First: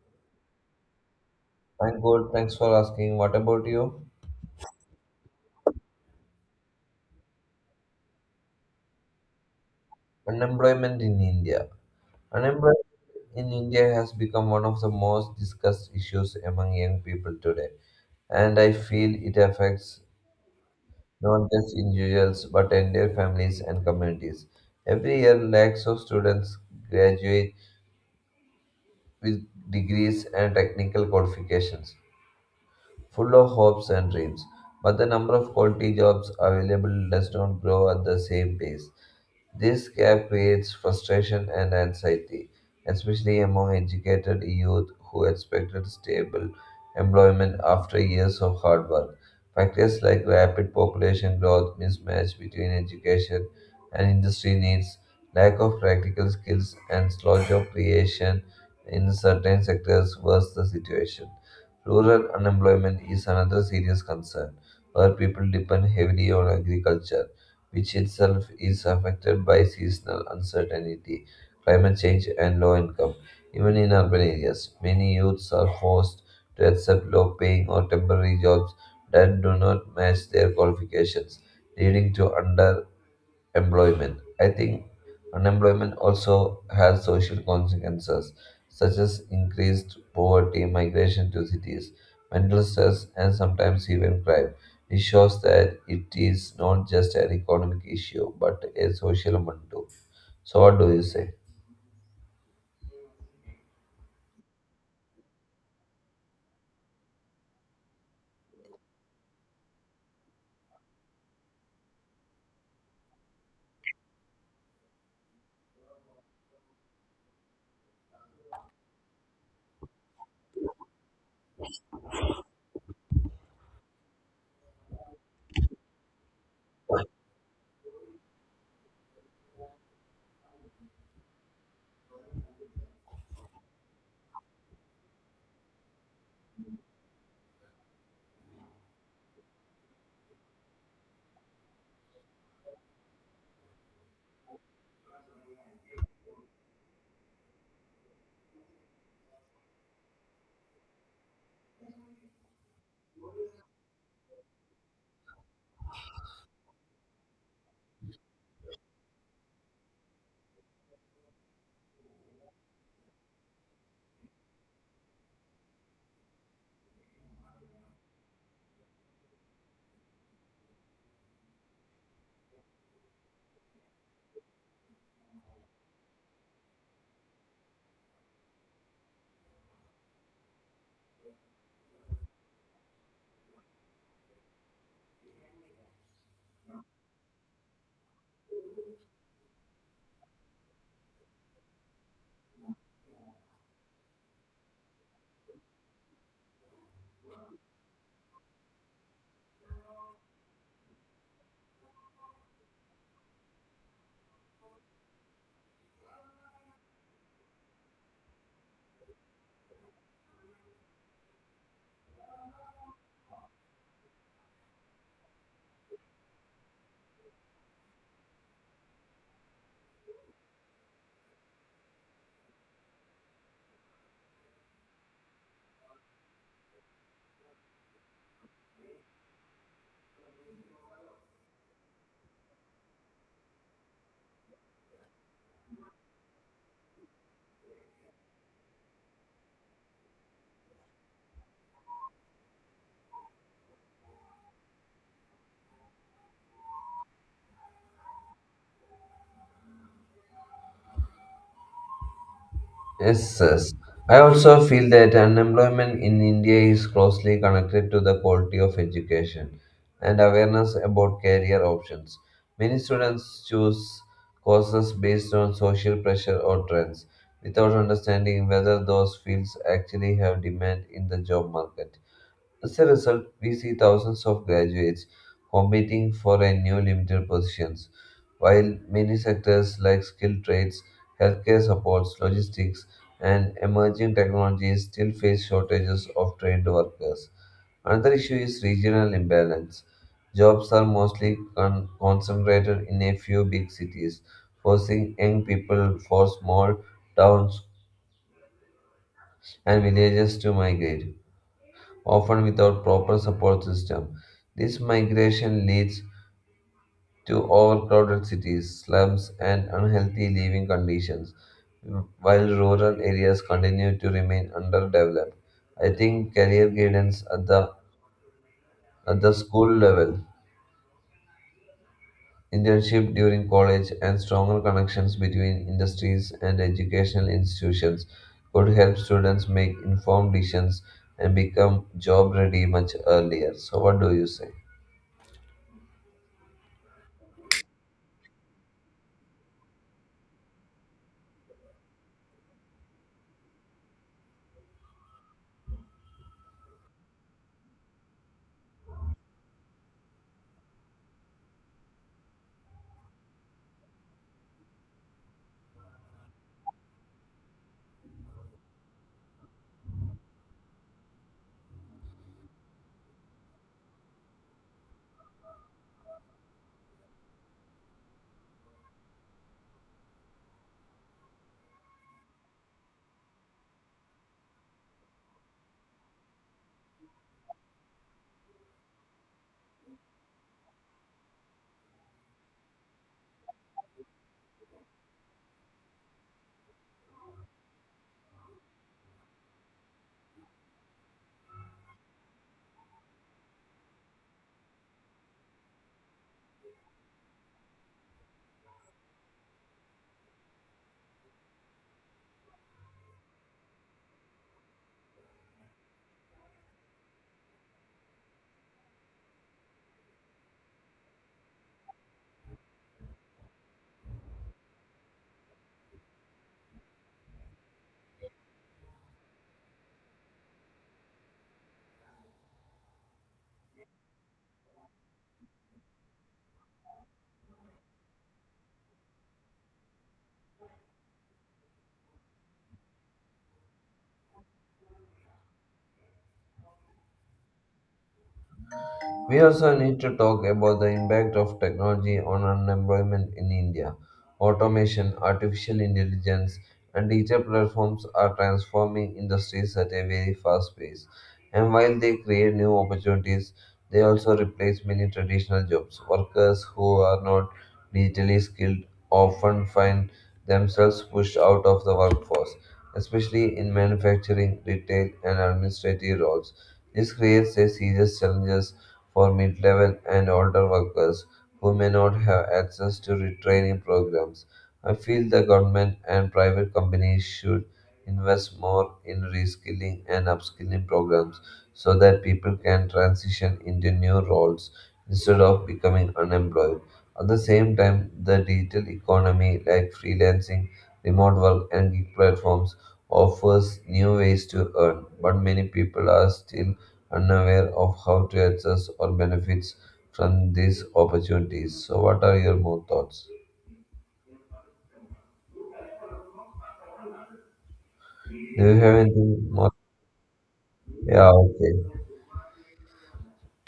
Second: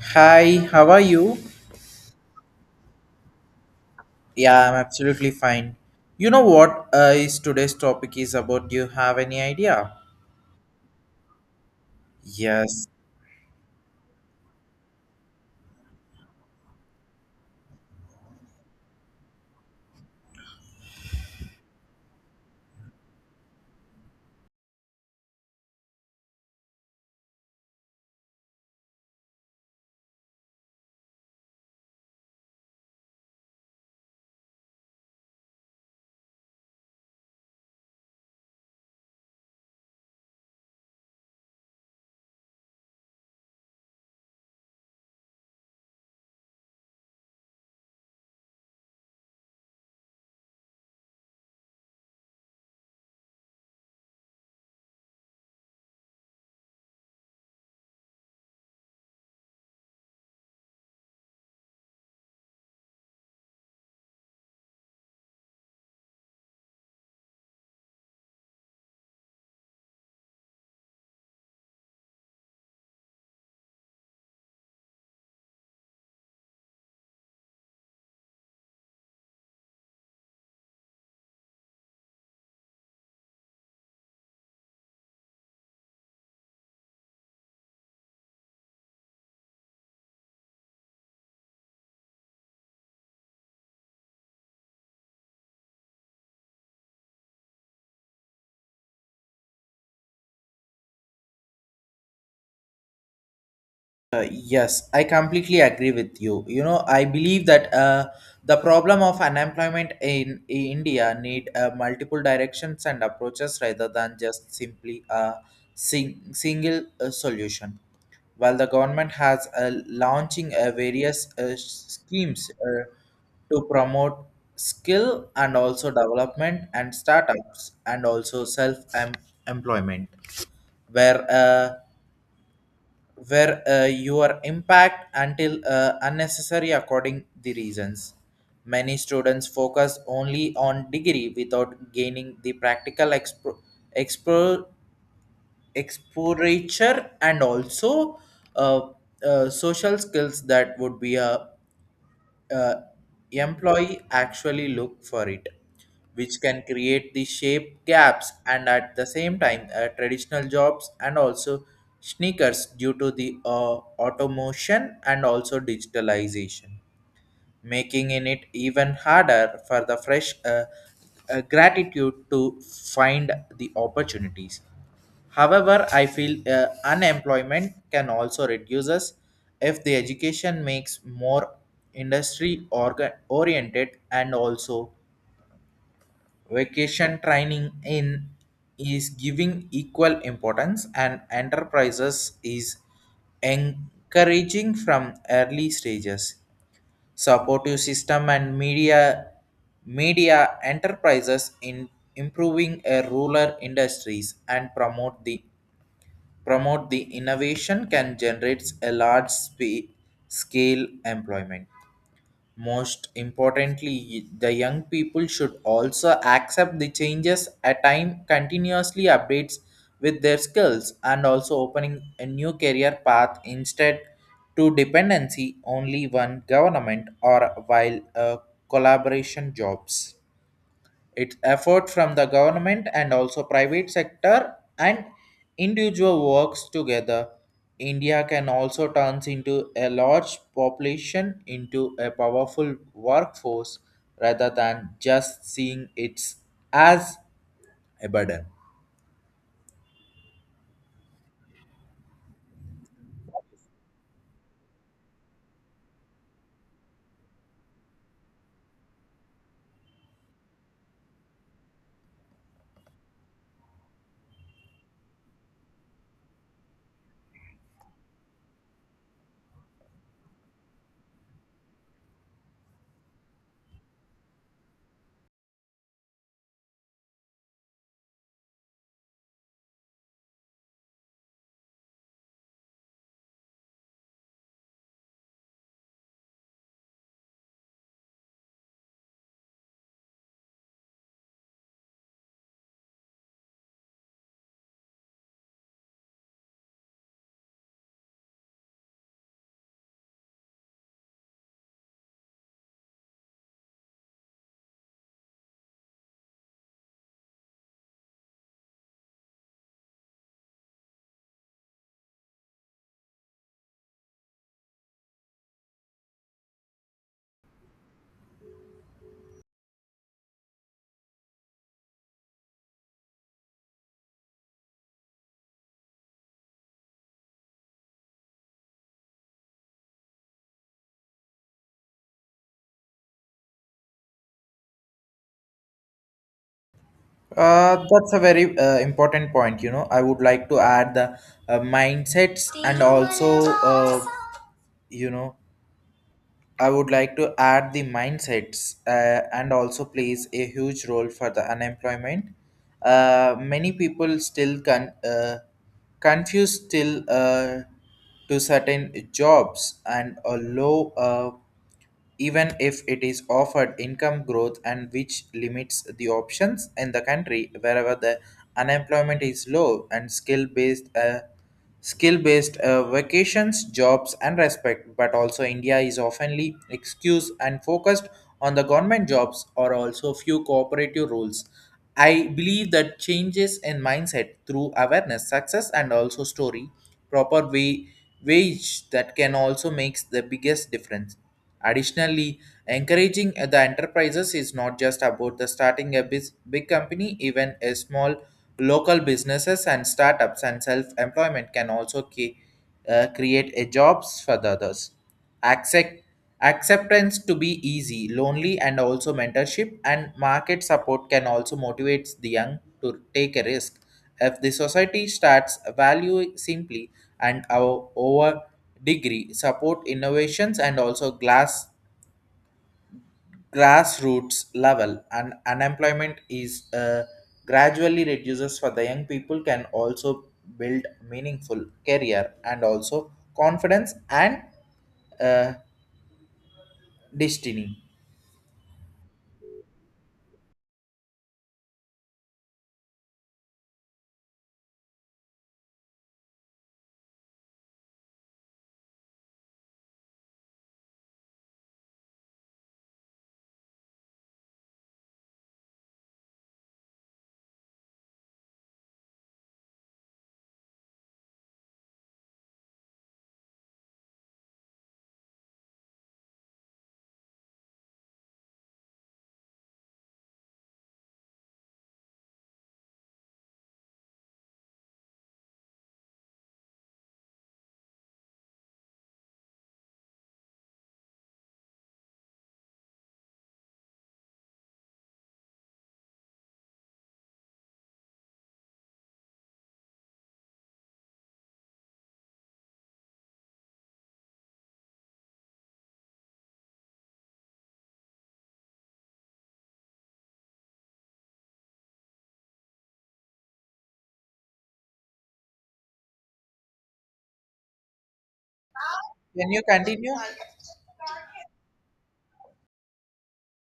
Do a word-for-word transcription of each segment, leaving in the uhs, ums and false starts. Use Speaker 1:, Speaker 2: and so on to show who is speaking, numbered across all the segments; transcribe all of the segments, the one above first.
Speaker 1: Hi, how are you?
Speaker 2: I'm good. Thanks for asking. What about you?
Speaker 1: Yeah, I'm absolutely fine. You know what uh, is today's topic is about? Do you have any idea?
Speaker 2: Unemployment in India. Unemployment
Speaker 1: Yes.
Speaker 2: in India has become one of the most discussed issues among young people today, and I feel it affects not just individuals but entire families and communities. Every year, lakhs of students graduate with degrees and technical qualifications full of hopes and dreams. But the number of quality jobs available does not grow at the same pace. This gap creates frustration and anxiety, especially among educated youth who expected stable employment after years of hard work. Factors like rapid population growth, mismatch between education and industry needs, lack of practical skills, and slow job creation in certain sectors worsen the situation. Rural unemployment is another serious concern, where people depend heavily on agriculture, which itself is affected by seasonal uncertainty, climate change, and low income. Even in urban areas, many youths are forced to accept low paying or temporary jobs that do not match their qualifications, leading to under employment. I think unemployment also has social consequences, such as increased poverty, migration to cities, mental stress, and sometimes even crime. It shows that it is not just an economic issue, but a social one too. So, what do you say?
Speaker 1: Uh, yes, I completely agree with you. You know, I believe that uh, the problem of unemployment in, in India need uh, multiple directions and approaches rather than just simply a sing- single uh, solution. While the government has uh, launching uh, various uh, schemes uh, to promote skill and also development and startups and also self-employment, where uh, where uh, your impact until uh, unnecessary according the reasons many students focus only on degree without gaining the practical expo- expo- exposure and also uh, uh, social skills that would be a uh, employee actually look for it, which can create the shape gaps and at the same time uh, traditional jobs and also sneakers due to the uh, automation and also digitalization making in it even harder for the fresh uh, uh, gratitude to find the opportunities. However, I feel uh, unemployment can also reduce us if the education makes more industry orga- oriented and also vacation training in is giving equal importance and enterprises is encouraging from early stages supportive system and media media enterprises in improving a rural industries and promote the promote the innovation can generate a large spe- scale employment most importantly, the young people should also accept the changes at time continuously updates with their skills and also opening a new career path instead to dependency only one government or while uh, collaboration jobs. Its effort from the government and also private sector and individual works together. India can also turns into a large population into a powerful workforce rather than just seeing it as a burden.
Speaker 2: Yes, yes. I also feel that unemployment in India is closely connected to the quality of education and awareness about career options. Many students choose courses based on social pressure or trends without understanding whether those fields actually have demand in the job market. As a result, we see thousands of graduates competing for a new limited positions, while many sectors like skilled trades, healthcare supports, logistics, and emerging technologies still face shortages of trained workers. Another issue is regional imbalance. Jobs are mostly con- concentrated in a few big cities, forcing young people for small towns and villages to migrate often without proper support system. This migration leads to overcrowded cities, slums, and unhealthy living conditions, while rural areas continue to remain underdeveloped. I think career guidance at the at the school level, internship during college, and stronger connections between industries and educational institutions could help students make informed decisions and become job ready much earlier. So, what do you say?
Speaker 1: Uh, that's a very uh, important point. You know, I would like to add the uh, mindsets and also, uh, you know, I would like to add the mindsets uh, and also plays a huge role for the unemployment. Uh, many people still con- uh, confuse still uh, to certain jobs and a low uh, even if it is offered income growth and which limits the options in the country wherever the unemployment is low and skill based uh, skill based uh, vacations jobs and respect but also India is oftenly excused and focused on the government jobs or also few cooperative rules. I believe that changes in mindset through awareness success and also story proper way wage that can also makes the biggest difference. Additionally, encouraging the enterprises is not just about the starting a bus- big company, even a small local businesses and startups and self-employment can also ca- uh, create a jobs for the others. Accept Acceptance to be easy, lonely, and also mentorship and market support can also motivate the young to take a risk. If the society starts value simply and our over degree support innovations and also glass grassroots level and unemployment is uh, gradually reduces for the young people can also build meaningful career and also confidence and uh, destiny.
Speaker 2: We also need to talk about the impact of technology on unemployment in India. Automation, artificial intelligence, and digital platforms are transforming industries at a very fast pace. And while they create new opportunities, they also replace many traditional jobs. Workers who are not digitally skilled often find themselves pushed out of the workforce, especially in manufacturing, retail, and administrative roles. This creates a serious challenge for mid level and older workers who may not have access to retraining programs. I feel the government and private companies should invest more in reskilling and upskilling programs so that people can transition into new roles instead of becoming unemployed. At the same time, the digital economy like freelancing, remote work, and gig platforms offers new ways to earn, but many people are still unaware of how to access or benefits from these opportunities. So, what are your more thoughts? Do you have anything
Speaker 1: Can you
Speaker 2: more?
Speaker 1: continue?
Speaker 2: Yeah, okay.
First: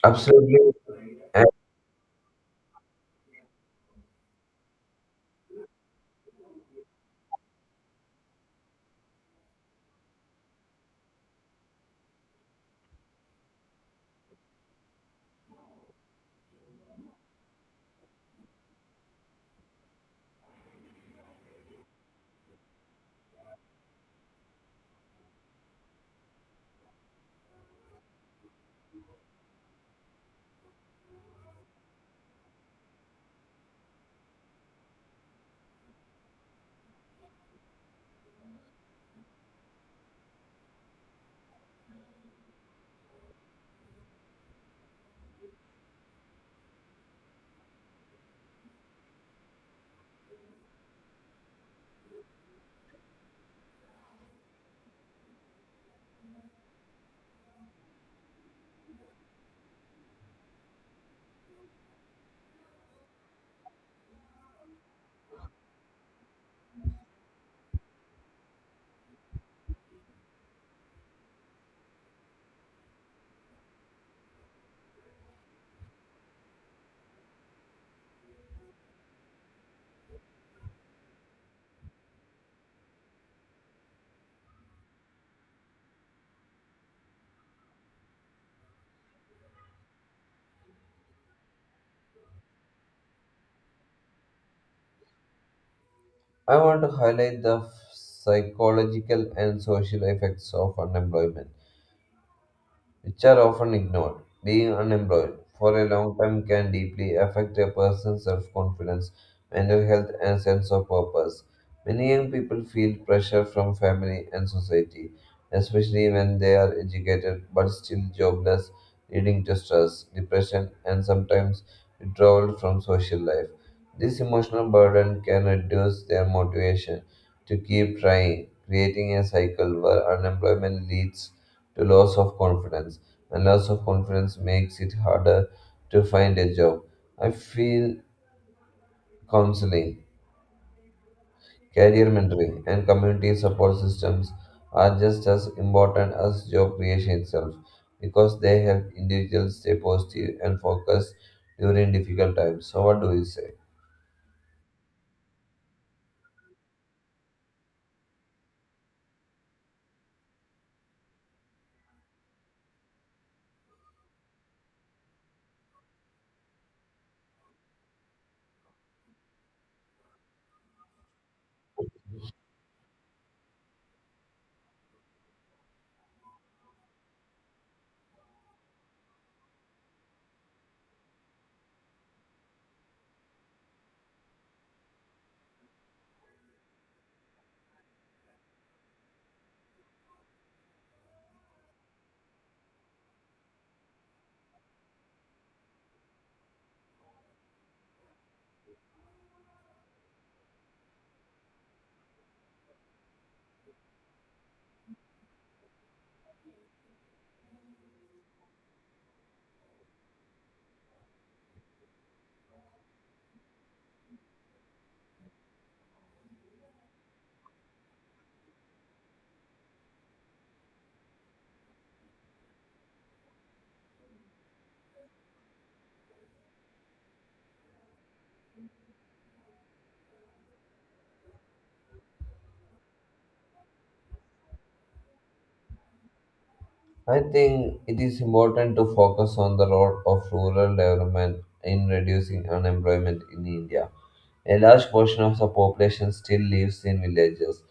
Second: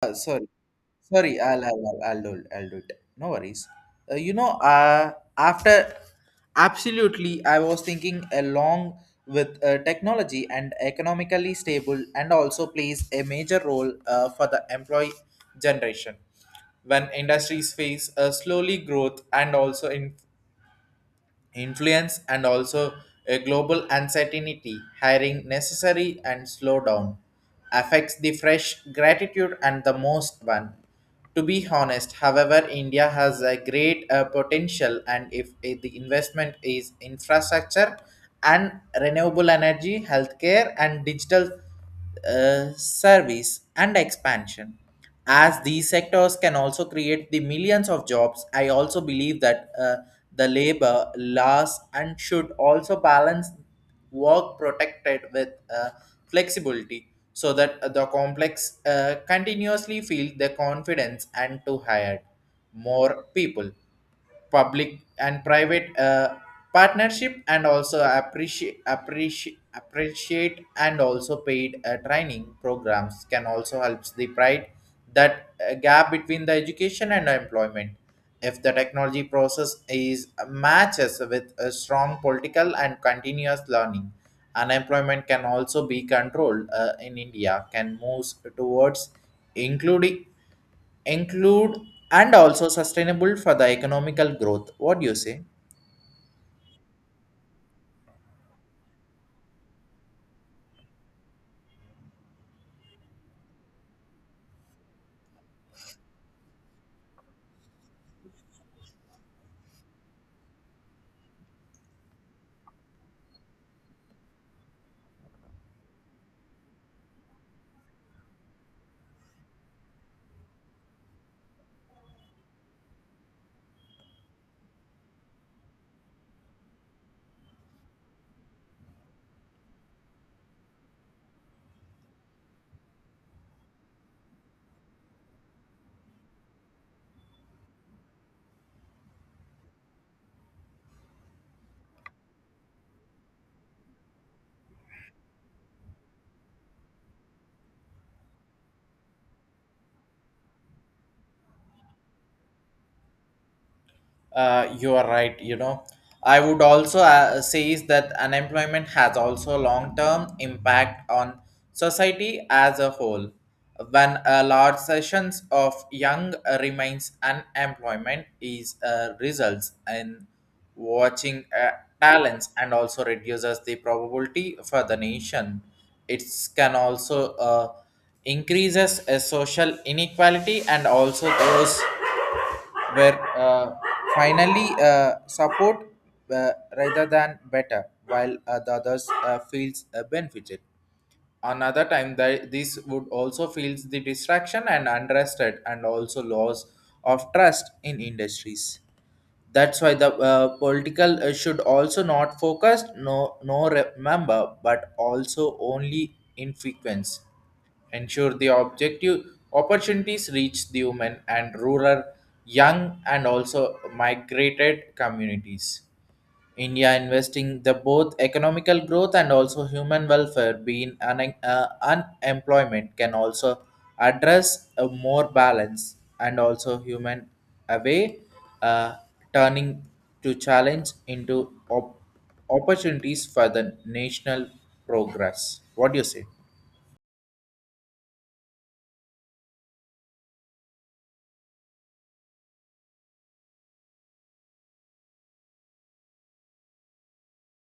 Speaker 1: uh, Sorry.
Speaker 2: Absolutely.
Speaker 1: Sorry,
Speaker 2: And
Speaker 1: I'll, I'll, I'll, I'll, do, I'll do it. No worries. Uh, you know, uh, after absolutely, I was thinking along with uh, technology and economically stable, and also plays a major role uh, for the employee generation. When industries face a slowly growth and also in influence and also a global uncertainty hiring necessary and slow down affects the fresh gratitude and the most one to be honest. However, India has a great uh, potential and if uh, the investment is infrastructure and renewable energy healthcare and digital uh, service and expansion. As these sectors can also create the millions of jobs, I also believe that uh, the labor laws and should also balance work protected with uh, flexibility so that the complex uh, continuously feel the confidence and to hire more people public and private uh, partnership and also appreciate appreciate appreciate and also paid uh, training programs can also helps the pride that uh, gap between the education and employment if the technology process is uh, matches with a strong political and continuous learning unemployment can also be controlled uh, in India can move towards including include and also sustainable for the economical growth. What do you say?
Speaker 2: I want to highlight the psychological and social effects of unemployment, which are often ignored. Being unemployed for a long time can deeply affect a person's self confidence, mental health, and sense of purpose. Many young people feel pressure from family and society, especially when they are educated but still jobless, leading to stress, depression, and sometimes withdrawal from social life. This emotional burden can reduce their motivation to keep trying, creating a cycle where unemployment leads to loss of confidence, and loss of confidence makes it harder to find a job. I feel counseling, career mentoring, and community support systems are just as important as job creation itself because they help individuals stay positive and focused during difficult times. So, what do you say?
Speaker 1: Uh, you are right. You know, I would also uh, say is that unemployment has also long-term impact on society as a whole. When a large sessions of young remains unemployment is uh, results in watching uh, talents and also reduces the probability for the nation. It can also uh, increases uh, social inequality and also those were uh, finally uh, support uh, rather than better, while uh, the others uh, feels uh, benefited. Another time, that this would also feels the distraction and unrested, and also loss of trust in industries. That's why the uh, political uh, should also not focus no no remember, but also only in frequency ensure the objective opportunities reach the women and rural young and also migrated communities India investing the both economical growth and also human welfare being un- uh, unemployment can also address a more balance and also human away uh, turning to challenge into op- opportunities for the national progress. What do you say?
Speaker 2: I think it is important to focus on the role of rural development in reducing unemployment in India. A large portion of the population still lives in villages,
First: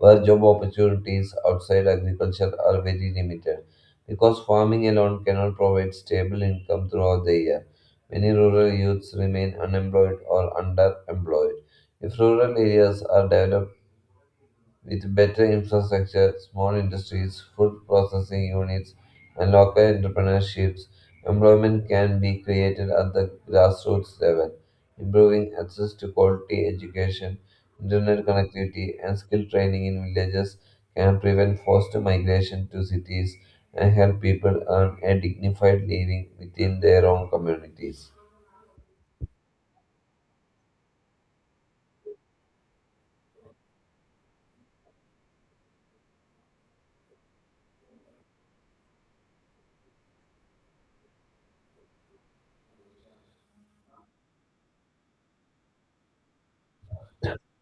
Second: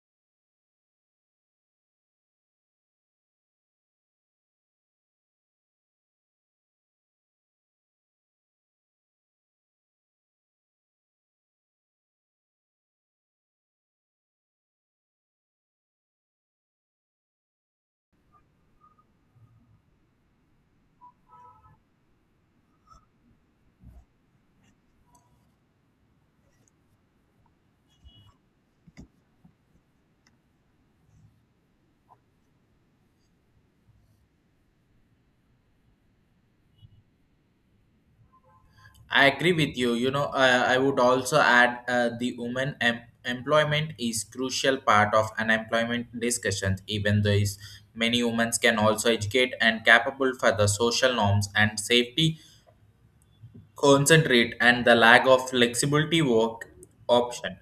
Speaker 2: where job opportunities outside agriculture are very limited, because farming alone cannot provide stable income throughout the year. Many rural youths remain unemployed or underemployed. If rural areas are developed, with better infrastructure, small industries, food processing units, and local entrepreneurships, employment can be created at the grassroots level, improving access to quality education, internet connectivity, and skill training in villages can prevent forced migration to cities and help people earn a dignified living within their own communities.
Speaker 1: I agree with you. You know, uh, I would also add uh, the women em- employment is crucial part of unemployment discussions. Even though is many women can also educate and capable for the social norms and safety, concentrate and the lack of flexibility work option,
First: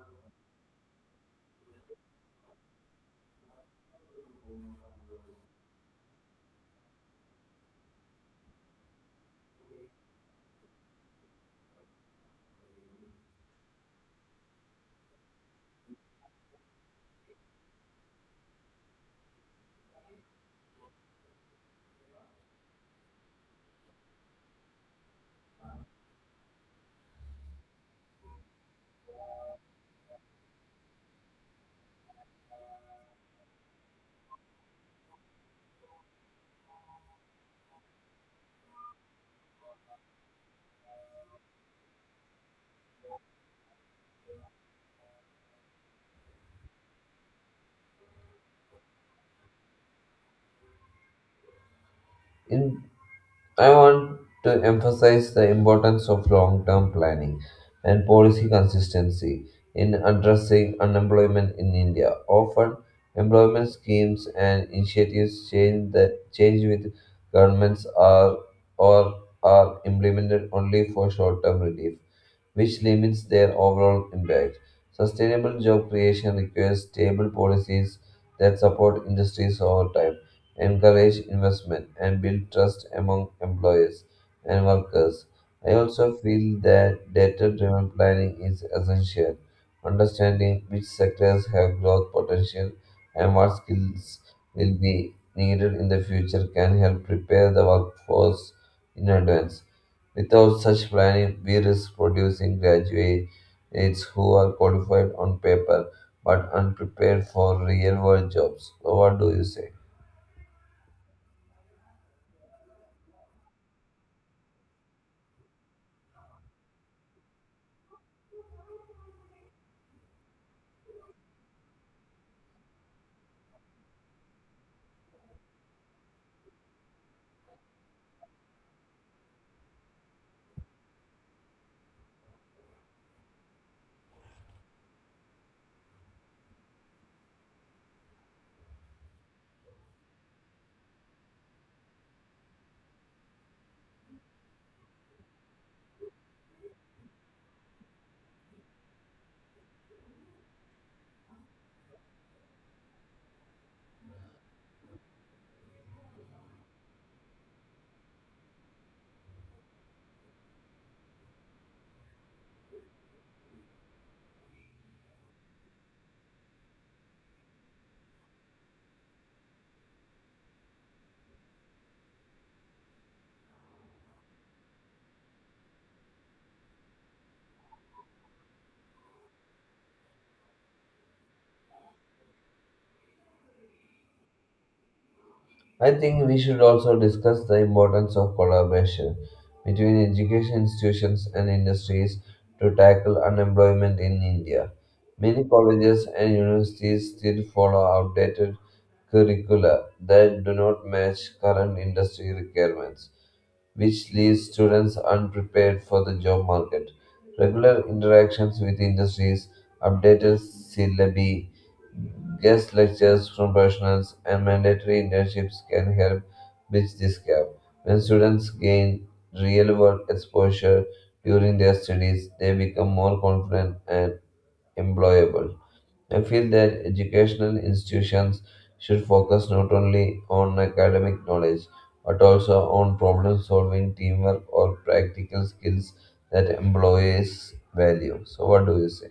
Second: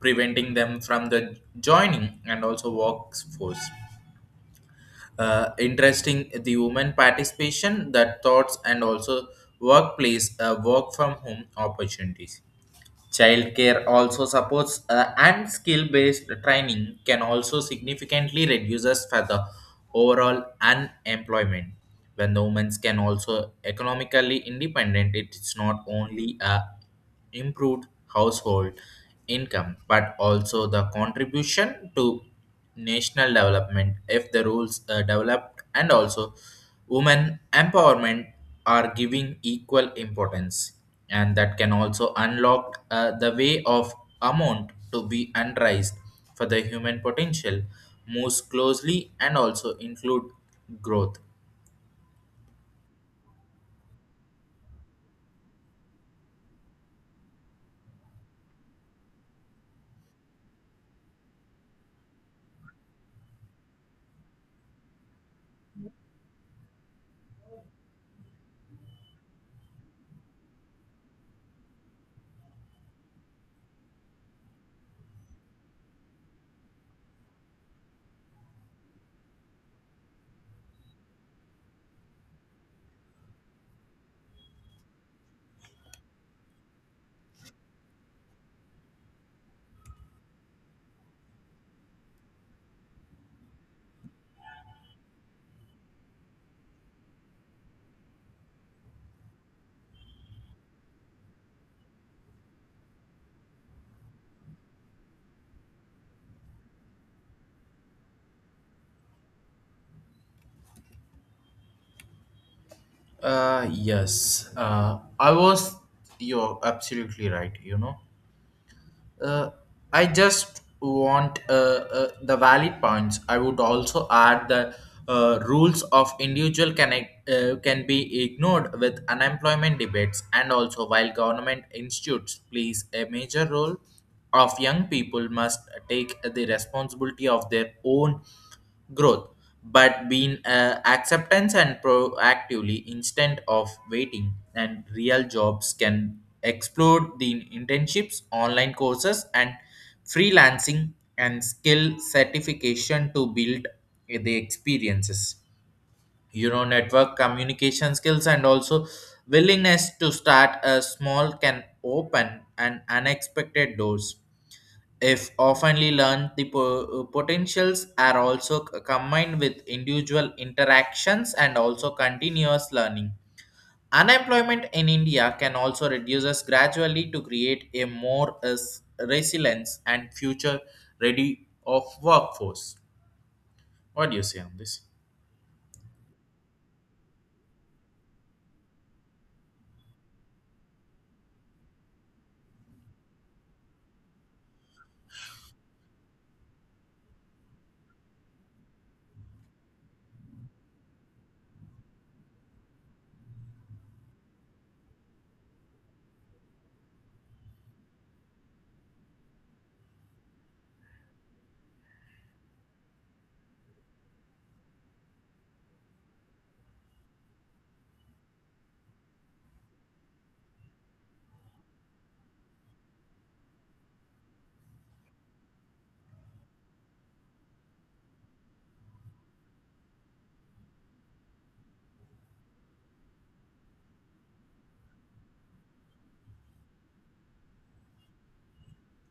Speaker 1: preventing them from the joining and also workforce. Uh, interesting the women participation, the thoughts and also workplace uh, work from home opportunities. Childcare also supports uh, and skill-based training can also significantly reduces for the overall unemployment. When the women can also economically independent, it's not only a improved household income but also the contribution to national development if the rules are developed and also women empowerment are giving equal importance and that can also unlock uh, the way of amount to be unraised for the human potential moves closely and also include growth.
Speaker 2: In I want to emphasize the importance of long term planning and policy consistency in addressing unemployment in India. Often, employment schemes and initiatives change, the, change with governments are or are implemented only for short term relief, which limits their overall impact. Sustainable job creation requires stable policies that support industries over time, encourage investment, and build trust among employers and workers. I also feel that data driven planning is essential. Understanding which sectors have growth potential and what skills will be needed in the future can help prepare the workforce in advance. Without such planning, we risk producing graduates who are qualified on paper but unprepared for real world jobs. So, what do you say?
Speaker 1: uh yes uh I was, you're absolutely right. You know, Uh, I just want uh, uh, the valid points. I would also add that uh, rules of individual connect, uh, can be ignored with unemployment debates, and also while government institutes plays a major role of young people must take the responsibility of their own growth, but being uh, acceptance and proactively instead of waiting. And real jobs can explore the internships, online courses, and freelancing and skill certification to build the experiences. You know, network communication skills and also willingness to start a small can open an unexpected doors if oftenly learned, the po- uh, potentials are also c- combined with individual interactions and also continuous learning. Unemployment in India can also reduces gradually to create a more uh, s- resilience and future ready of workforce. What do you say on this?
Speaker 2: I think we should also discuss the importance of collaboration between education institutions and industries to tackle unemployment in India. Many colleges and universities still follow outdated curricula that do not match current industry requirements, which leaves students unprepared for the job market. Regular interactions with industries, updated syllabi, guest lectures from professionals and mandatory internships can help bridge this gap. When students gain real world exposure during their studies, they become more confident and employable. I feel that educational institutions should focus not only on academic knowledge but also on problem solving, teamwork, or practical skills that employees value. So, what do you say?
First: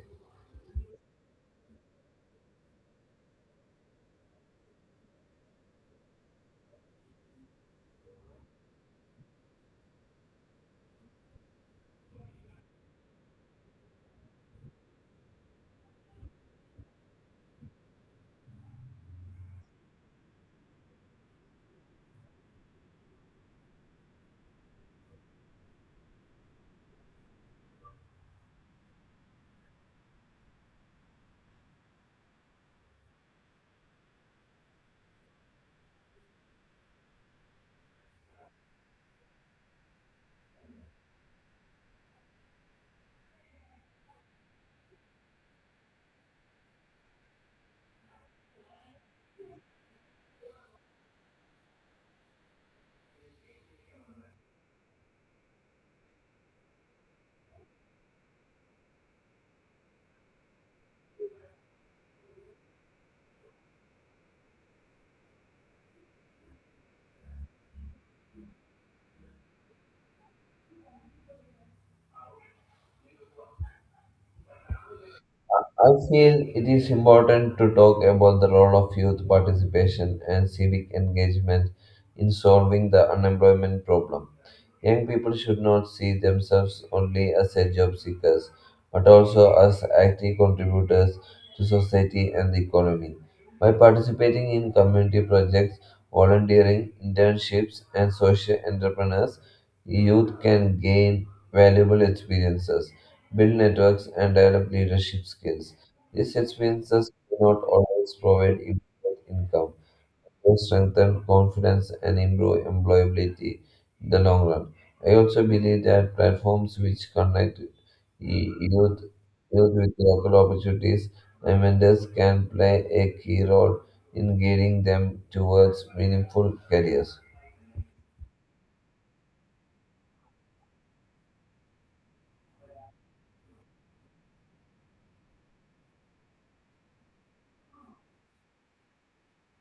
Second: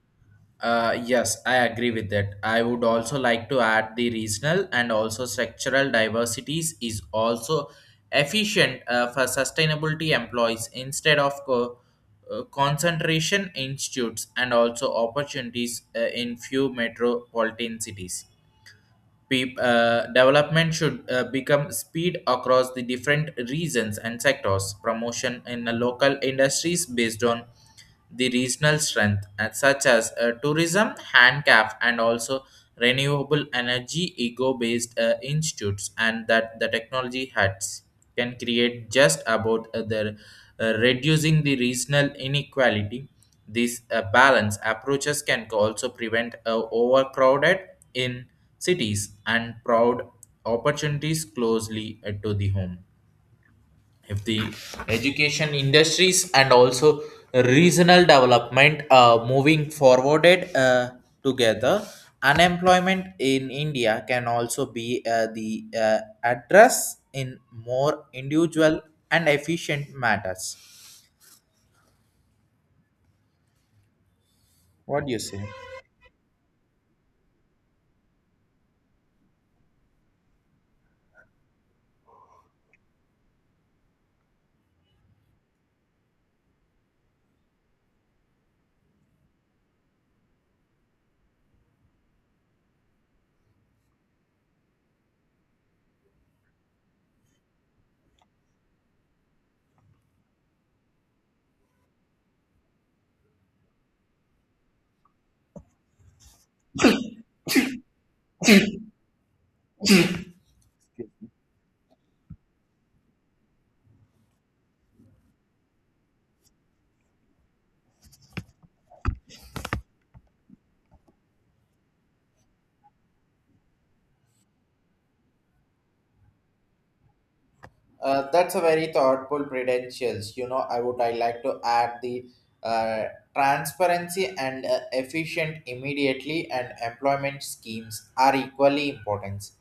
Speaker 1: Uh, yes, I agree with that. I would also like to add the regional and also structural diversities is also efficient uh, for sustainability employees instead of co- uh, concentration institutes and also opportunities uh, in few metropolitan cities. Peop- uh, development should uh, become speed across the different regions and sectors. Promotion in the local industries based on the regional strength, and such as uh, tourism, handcraft, and also renewable energy, ego-based uh, institutes, and that the technology hats can create just about uh, the uh, reducing the regional inequality. These uh, balance approaches can also prevent uh, overcrowded in cities and proud opportunities closely uh, to the home if the education industries and also regional development are moving forwarded uh, together unemployment in India can also be uh, the uh, address in more individual and efficient matters. What do you say?
Speaker 2: I feel it is important to talk about the role of youth participation and civic engagement in solving the unemployment problem. Young people should not see themselves only as a job seekers, but also as active contributors to society and the economy. By participating in community projects, volunteering, internships, and social entrepreneurs, youth can gain valuable experiences, build networks, and develop leadership skills. These experiences do not always provide immediate income will strengthen confidence and improve employability in the long run. I also believe that platforms which connect y- youth, youth with local opportunities and vendors can play a key role in guiding them towards meaningful careers.
Speaker 1: Uh, that's a very thoughtful credentials. You know, I would I like to add the uh, transparency and uh, efficient immediately and employment schemes are equally important.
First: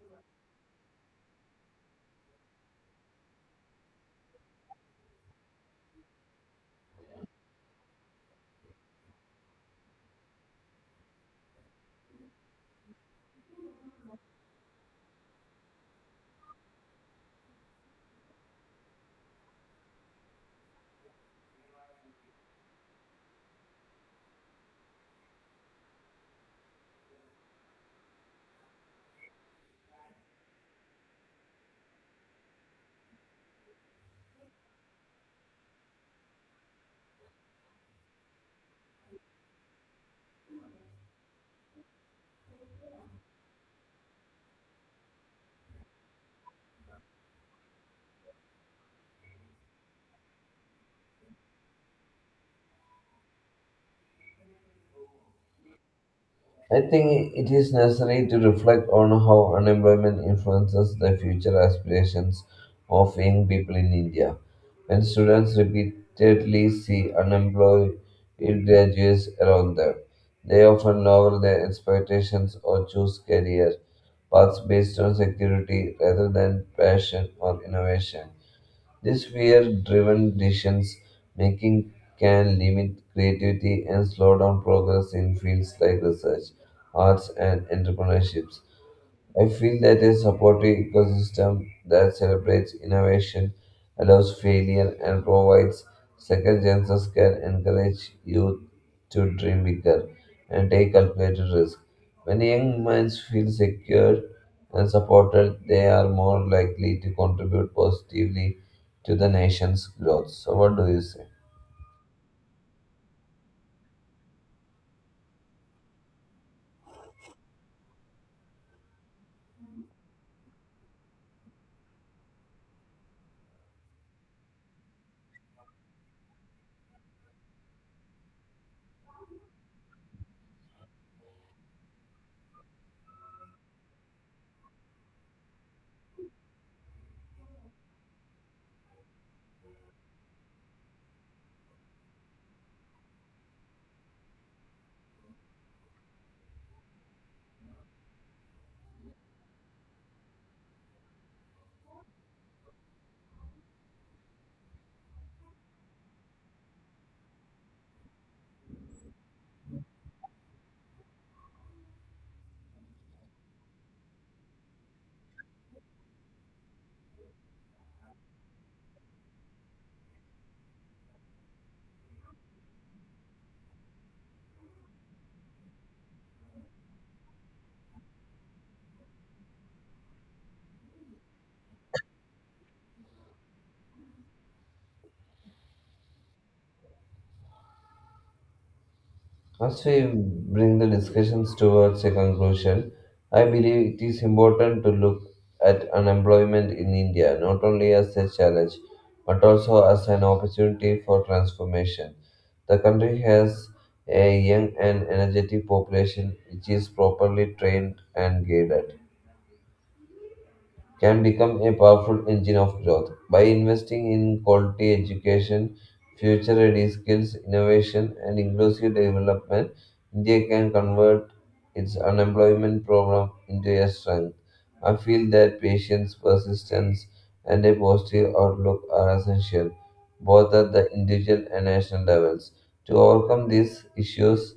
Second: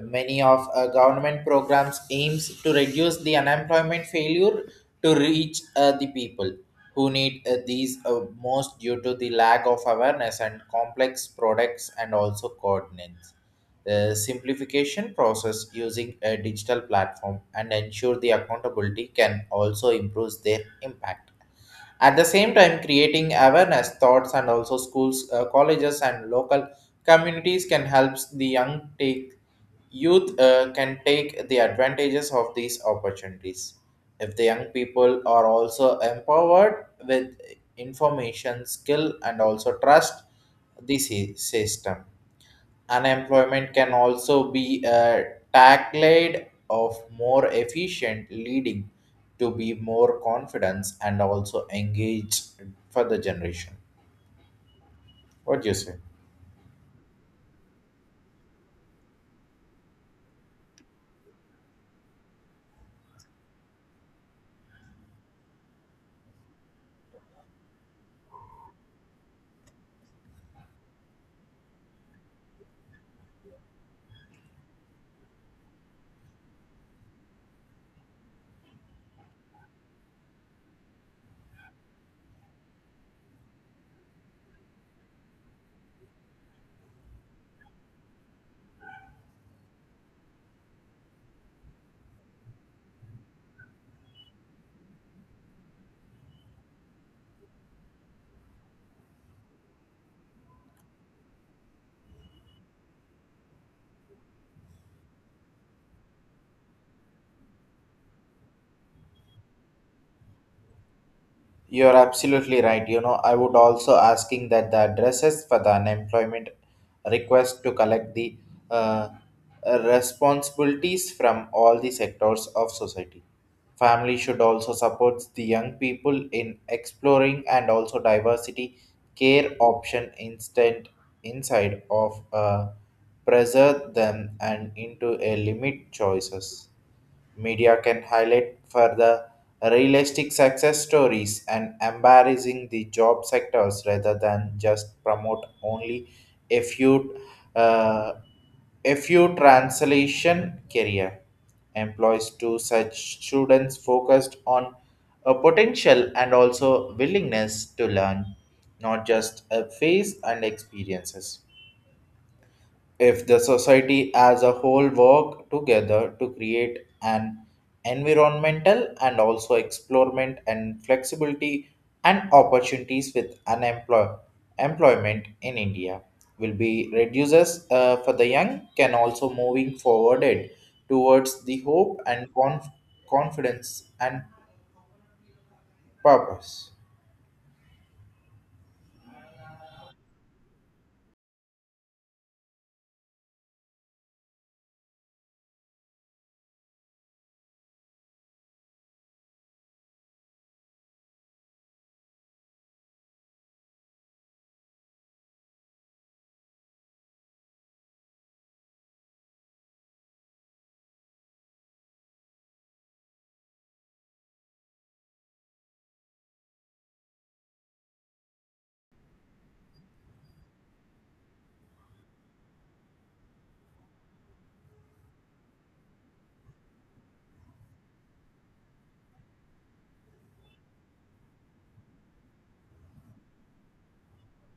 Speaker 1: Many of uh, government programs aims to reduce the unemployment failure to reach uh, the people who need uh, these uh, most due to the lack of awareness and complex products and also coordinates the simplification process using a digital platform and ensure the accountability can also improve their impact. At the same time, creating awareness thoughts and also schools, uh, colleges, and local communities can help the young take youth uh, can take the advantages of these opportunities. If the young people are also empowered with information, skill, and also trust the sy- system. Unemployment can also be a tagline of more efficient, leading to be more confidence and also engaged for the generation. What do you say?
Speaker 2: I think it is necessary to reflect on how unemployment influences the future aspirations of young people in India. When students repeatedly see unemployed graduates around them, they often lower their expectations or choose career paths based on security rather than passion or innovation. These fear-driven decisions making can limit creativity and slow down progress in fields like research, arts, and entrepreneurships. I feel that a supportive ecosystem that celebrates innovation, allows failure, and provides second chances can encourage youth to dream bigger and take calculated risks. When young minds feel secure and supported, they are more likely to contribute positively to the nation's growth. So, what do you say?
Speaker 1: You're absolutely right. You know, I would also asking that the addresses for the unemployment request to collect the uh, responsibilities from all the sectors of society. Family should also support the young people in exploring and also diversity care option instant inside of uh, pressure them and into a limit choices. Media can highlight further realistic success stories and embarrassing the job sectors rather than just promote only a few uh, a few translation career employs to such students focused on a potential and also willingness to learn, not just a face and experiences. If the society as a whole work together to create an environmental and also explorement and flexibility and opportunities with unemployment employment in India will be reduces, uh, for the young can also moving forwarded towards the hope and conf- confidence and purpose.
Speaker 2: As we bring the discussions towards a conclusion, I believe it is important to look at unemployment in India not only as a challenge but also as an opportunity for transformation. The country has a young and energetic population which is properly trained and guided can become a powerful engine of growth. By investing in quality education, future ready skills, innovation, and inclusive development, India can convert its unemployment problem into a strength. I feel that patience, persistence, and a positive outlook are essential, both at the individual and national levels, to overcome these issues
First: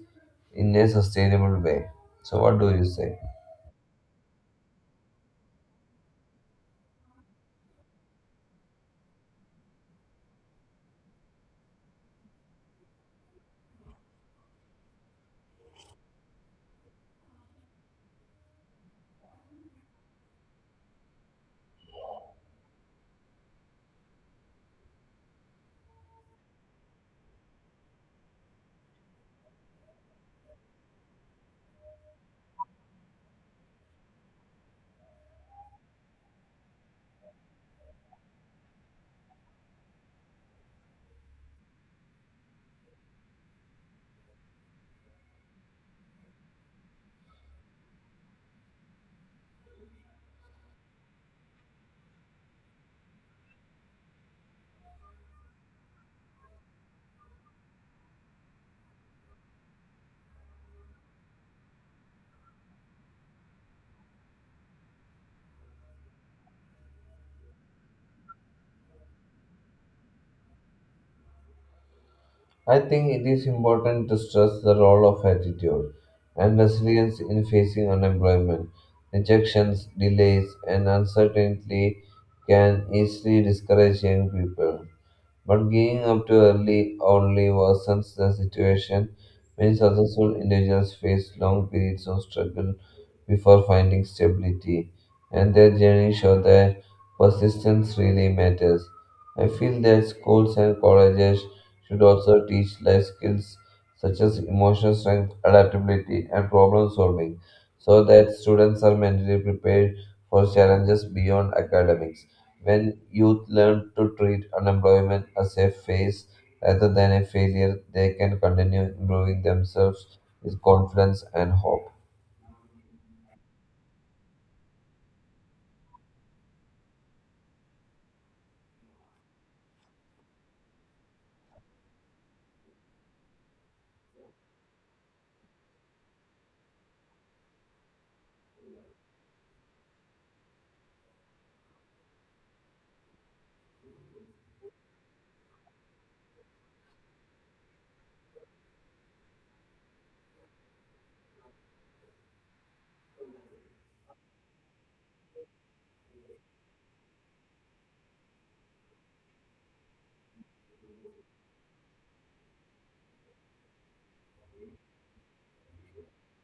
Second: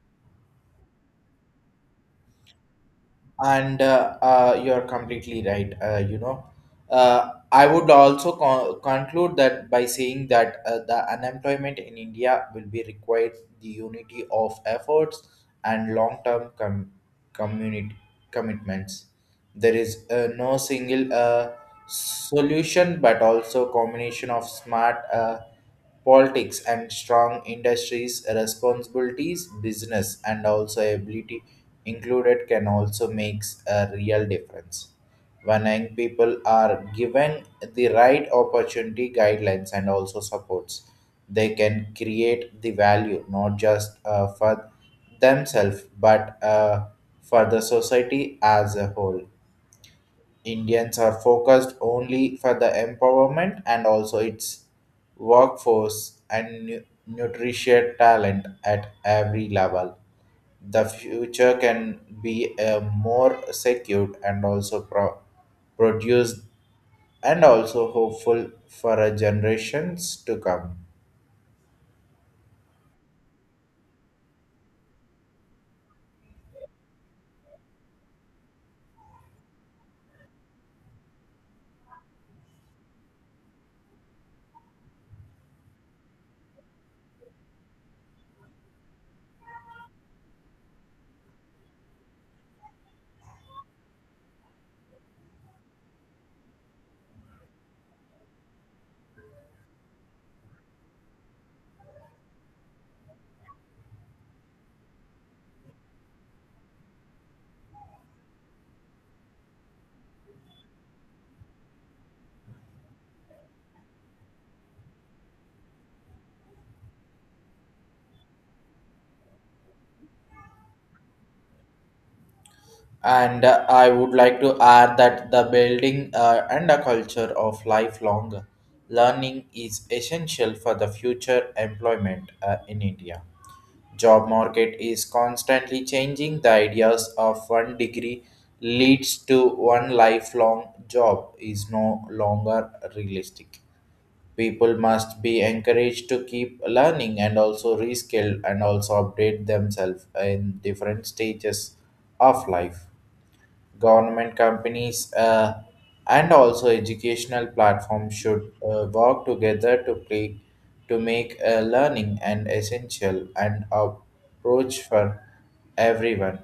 Speaker 2: in a sustainable way. So, what do you say?
Speaker 1: And uh, uh, you're completely right, uh, you know Uh, I would also con- conclude that by saying that uh, the unemployment in India will be required the unity of efforts and long-term com- community commitments. There is uh, no single uh, solution, but also combination of smart uh, politics and strong industries responsibilities, business, and also ability included can also makes a real difference. When young people are given the right opportunity guidelines and also supports, they can create the value, not just uh, for themselves but uh, for the society as a whole. Indians are focused only for the empowerment and also its workforce and nu- nutrition talent at every level. The future can be a more secured and also pro- produced and also hopeful for a generations to come.
Speaker 2: I think it is important to stress the role of attitude and resilience in facing unemployment. Rejections, delays, and uncertainty can easily discourage young people. But giving up too early only worsens the situation. Many successful individuals face long periods of struggle before finding stability, and their journey shows that persistence really matters. I feel that schools and colleges should also teach life skills such as emotional strength, adaptability, and problem solving so that students are mentally prepared for challenges beyond academics. When youth learn to treat unemployment as a phase rather than a failure, they can continue improving themselves with confidence and hope.
Speaker 1: And uh, I would like to add that the building uh, and a culture of lifelong learning is essential for the future employment uh, in India. Job market is constantly changing. The ideas of one degree leads to one lifelong job is no longer realistic. People must be encouraged to keep learning and also reskill and also update themselves in different stages of life. Government companies, uh, and also educational platforms should uh, work together to play, to make uh, learning an essential and approach for everyone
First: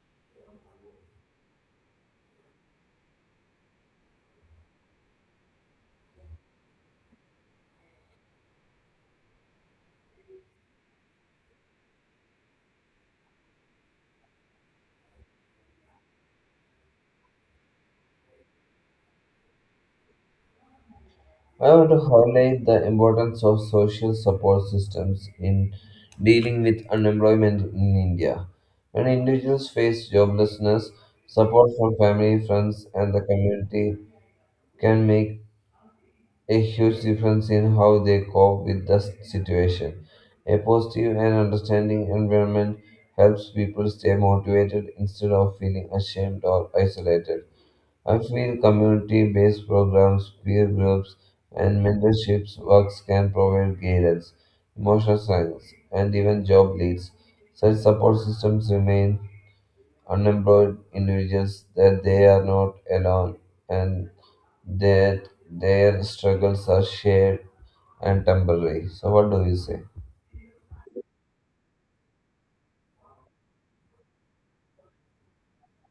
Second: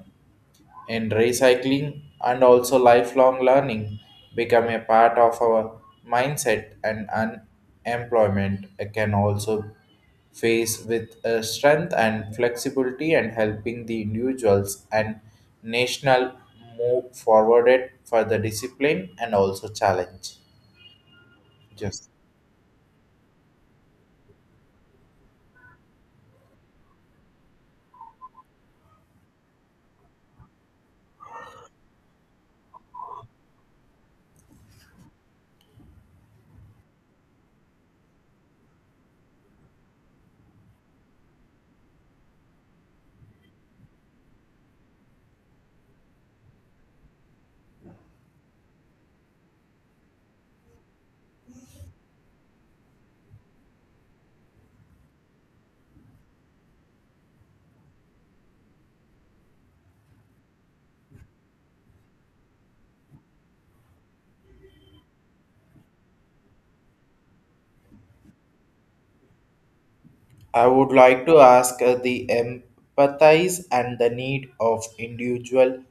Speaker 1: in recycling and also lifelong learning become a part of our mindset, and unemployment can also face with a strength and flexibility and helping the individuals and national move forward it for the discipline and also challenge.
Speaker 2: I want to
Speaker 1: Just
Speaker 2: highlight the importance of social support systems in dealing with unemployment in India. When individuals face joblessness, support from family, friends, and the community can make a huge difference in how they cope with the situation. A positive and understanding environment helps people stay motivated instead of feeling ashamed or isolated. I feel community based programs, peer groups, and mentorships works can provide guidance, emotional science, and even job leads. Such support systems remain unemployed individuals that they are not alone and that their struggles are shared and temporary. So, what do you say?
Speaker 1: I would like to ask uh, the empathize and the need of individual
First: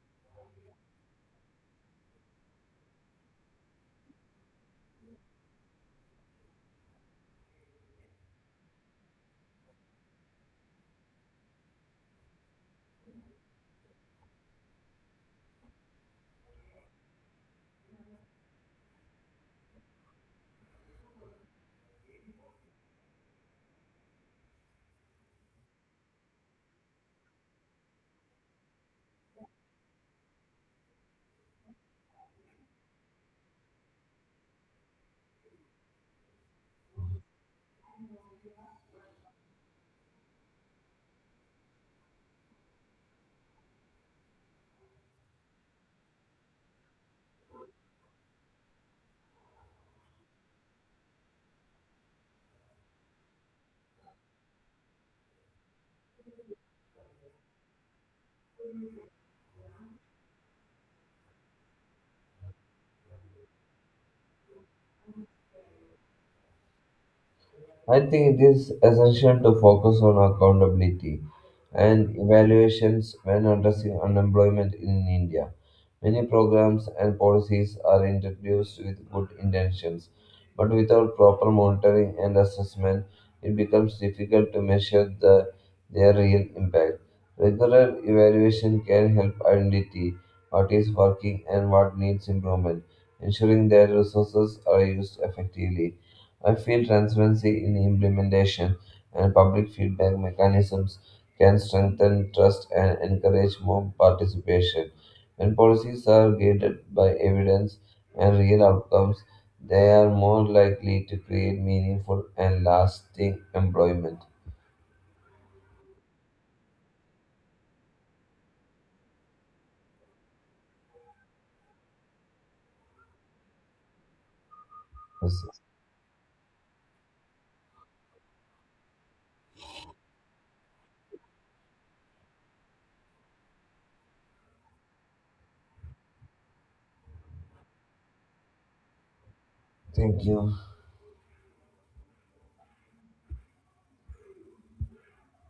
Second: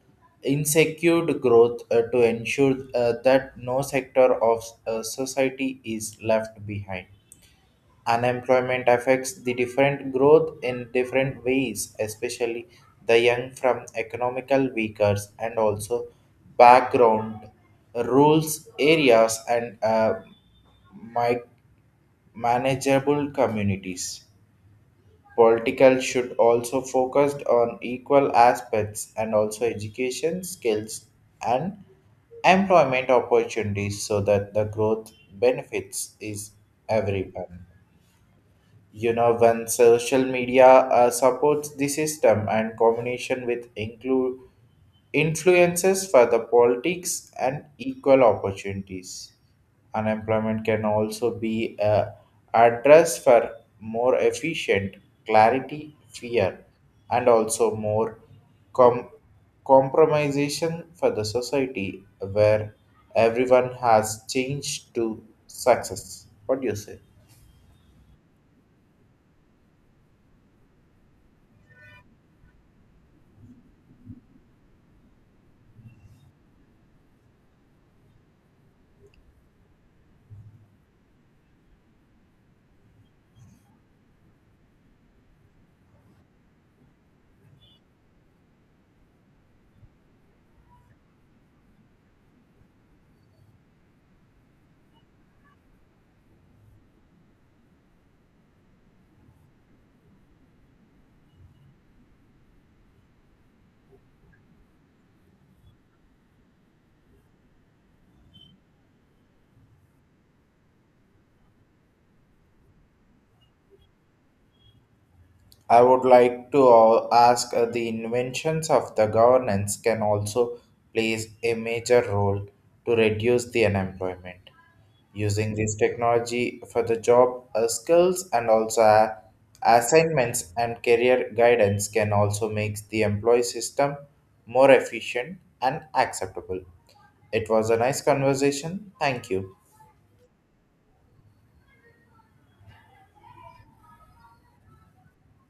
Speaker 1: insecure growth, uh, to ensure uh, that no sector of uh, society is left behind. Unemployment affects the different growth in different ways, especially the young from economical weakers and also background, rules areas, and uh, mi- manageable communities. Political should also focused on equal aspects and also education, skills, and employment opportunities so that the growth benefits is everyone. You know, when social media uh, supports the system and combination with include influences for the politics and equal opportunities, unemployment can also be a address for more efficient, clarity fear, and also more com- compromisation for the society where everyone has changed to success. What do you say?
Speaker 2: I think it is essential to focus on accountability and evaluations when addressing unemployment in India. Many programs and policies are introduced with good intentions, but without proper monitoring and assessment, it becomes difficult to measure the, their real impact. Regular evaluation can help identify what is working and what needs improvement, ensuring that resources are used effectively. I feel transparency in implementation and public feedback mechanisms can strengthen trust and encourage more participation. When policies are guided by evidence and real outcomes, they are more likely to create meaningful and lasting employment.
Speaker 1: I would like to uh, ask uh, the inventions of the governance can also plays a major role to reduce the unemployment. Using
Speaker 2: Yes,
Speaker 1: this technology for the job uh, skills and also uh, assignments and career guidance can also make the employee system more efficient and acceptable. It was a nice conversation. Thank you.
Speaker 2: thank you.